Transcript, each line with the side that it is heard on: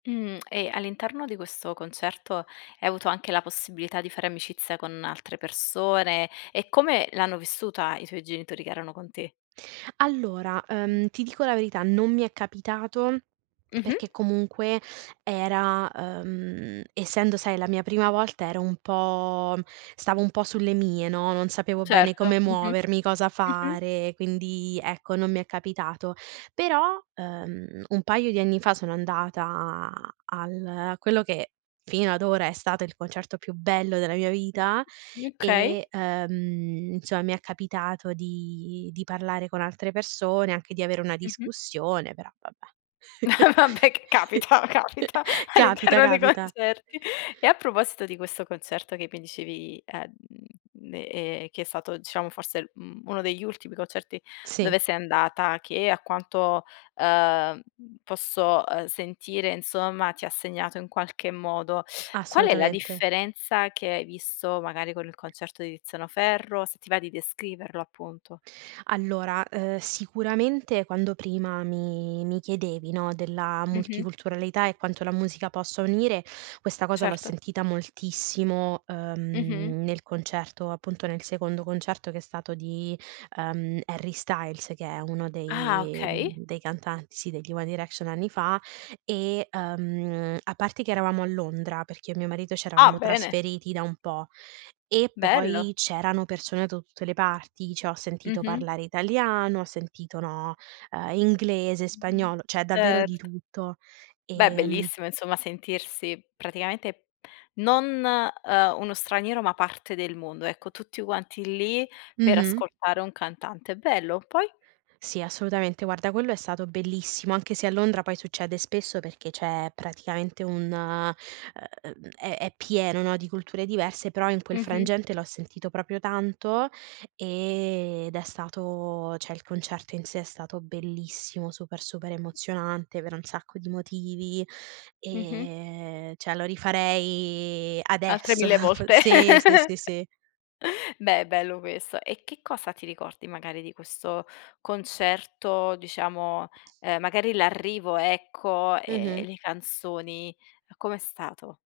left: Mhmm, e, all'interno di questo concerto, hai avuto anche la possibilità di fare amicizia con altre persone? E come l'hanno vissuta i tuoi genitori che erano con te?
right: Allora, ehm, ti dico la verità: non mi è capitato,
left: Mh-mh.
right: perché comunque era ehm, essendo, sai, la mia prima volta, ero un po' stavo un po' sulle mie, no, non sapevo bene
left: Certo.
right: come
left: Mh-mh,
right: muovermi, cosa
left: mh-mh.
right: fare, quindi, ecco, non mi è capitato. Però, ehm, un paio di anni fa, sono andata al a quello che, fino ad ora, è stato il concerto più bello della mia vita
left: Mh, okay.
right: e, ehm, insomma, mi è capitato di di parlare con altre persone, anche di avere una
left: Mh-mh.
right: discussione, però vabbè
left: Eh, vabbè, c capita, capita
right: capita,
left: all'interno dei
right: capita.
left: concerti. E a proposito di questo concerto che mi dicevi, ehm, ehm, che è stato, diciamo, forse, mhmm, uno degli ultimi concerti
right: Sì.
left: dove sei andata, che a quanto, ehm, posso sentire, ehm, insomma, ti ha segnato in qualche modo, qual è la
right: Assolutamente.
left: differenza che hai visto magari con il concerto di Tiziano Ferro? Se ti va di descriverlo appunto?
right: Allora, ehm, sicuramente, quando prima mi mi chiedevi, no, della
left: Mh-mh.
right: multiculturalità e quanto la musica possa unire, questa cosa l'ho
left: Certo.
right: sentita moltissimo,
left: Mh-mh.
right: ehm, nel concerto, appunto, nel secondo concerto che è stato di, uhm, Harry Styles, che è uno
left: Ah,
right: dei
left: okay.
right: dei cantanti, sì, degli one direction, anni fa e, ehm, a parte che eravamo a Londra, perché io e mio marito ci
left: Ah,
right: eravamo
left: bene!
right: trasferiti da un po' e poi
left: Bello!
right: c'erano persone da tutte le parti, cioè ho sentito
left: Mh-mh.
right: parlare italiano, ho sentito no, ehm, inglese, spagnolo, cioè davvero
left: Ert
right: di tutto,
left: Beh,
right: ehm
left: bellissimo, insomma, sentirsi praticamente non, ehm, uno straniero, ma parte del mondo. Ecco, tutti quanti lì, per
right: Mh-mh.
left: ascoltare un cantante, è bello. Poi?
right: Sì, assolutamente, guarda, quello è stato bellissimo, anche se a Londra poi succede spesso perché c'è praticamente un uhm, è è pieno di culture diverse, però in quel
left: Mh-mh.
right: frangente l'ho sentito proprio tanto ed è stato cioè il concerto in sé è stato bellissimo, super, super emozionante per un sacco di motivi,
left: Mh-mh.
right: ehm, cioè lo rifarei
left: Altre
right: adesso,
left: 1000
right: po
left: volte.
right: sì, sì, sì, sì.
left: Beh, bello questo. E che cosa ti ricordi magari di questo concerto, diciamo, ehm, magari, l'arrivo, ecco, ehm, le canzoni, com'è stato?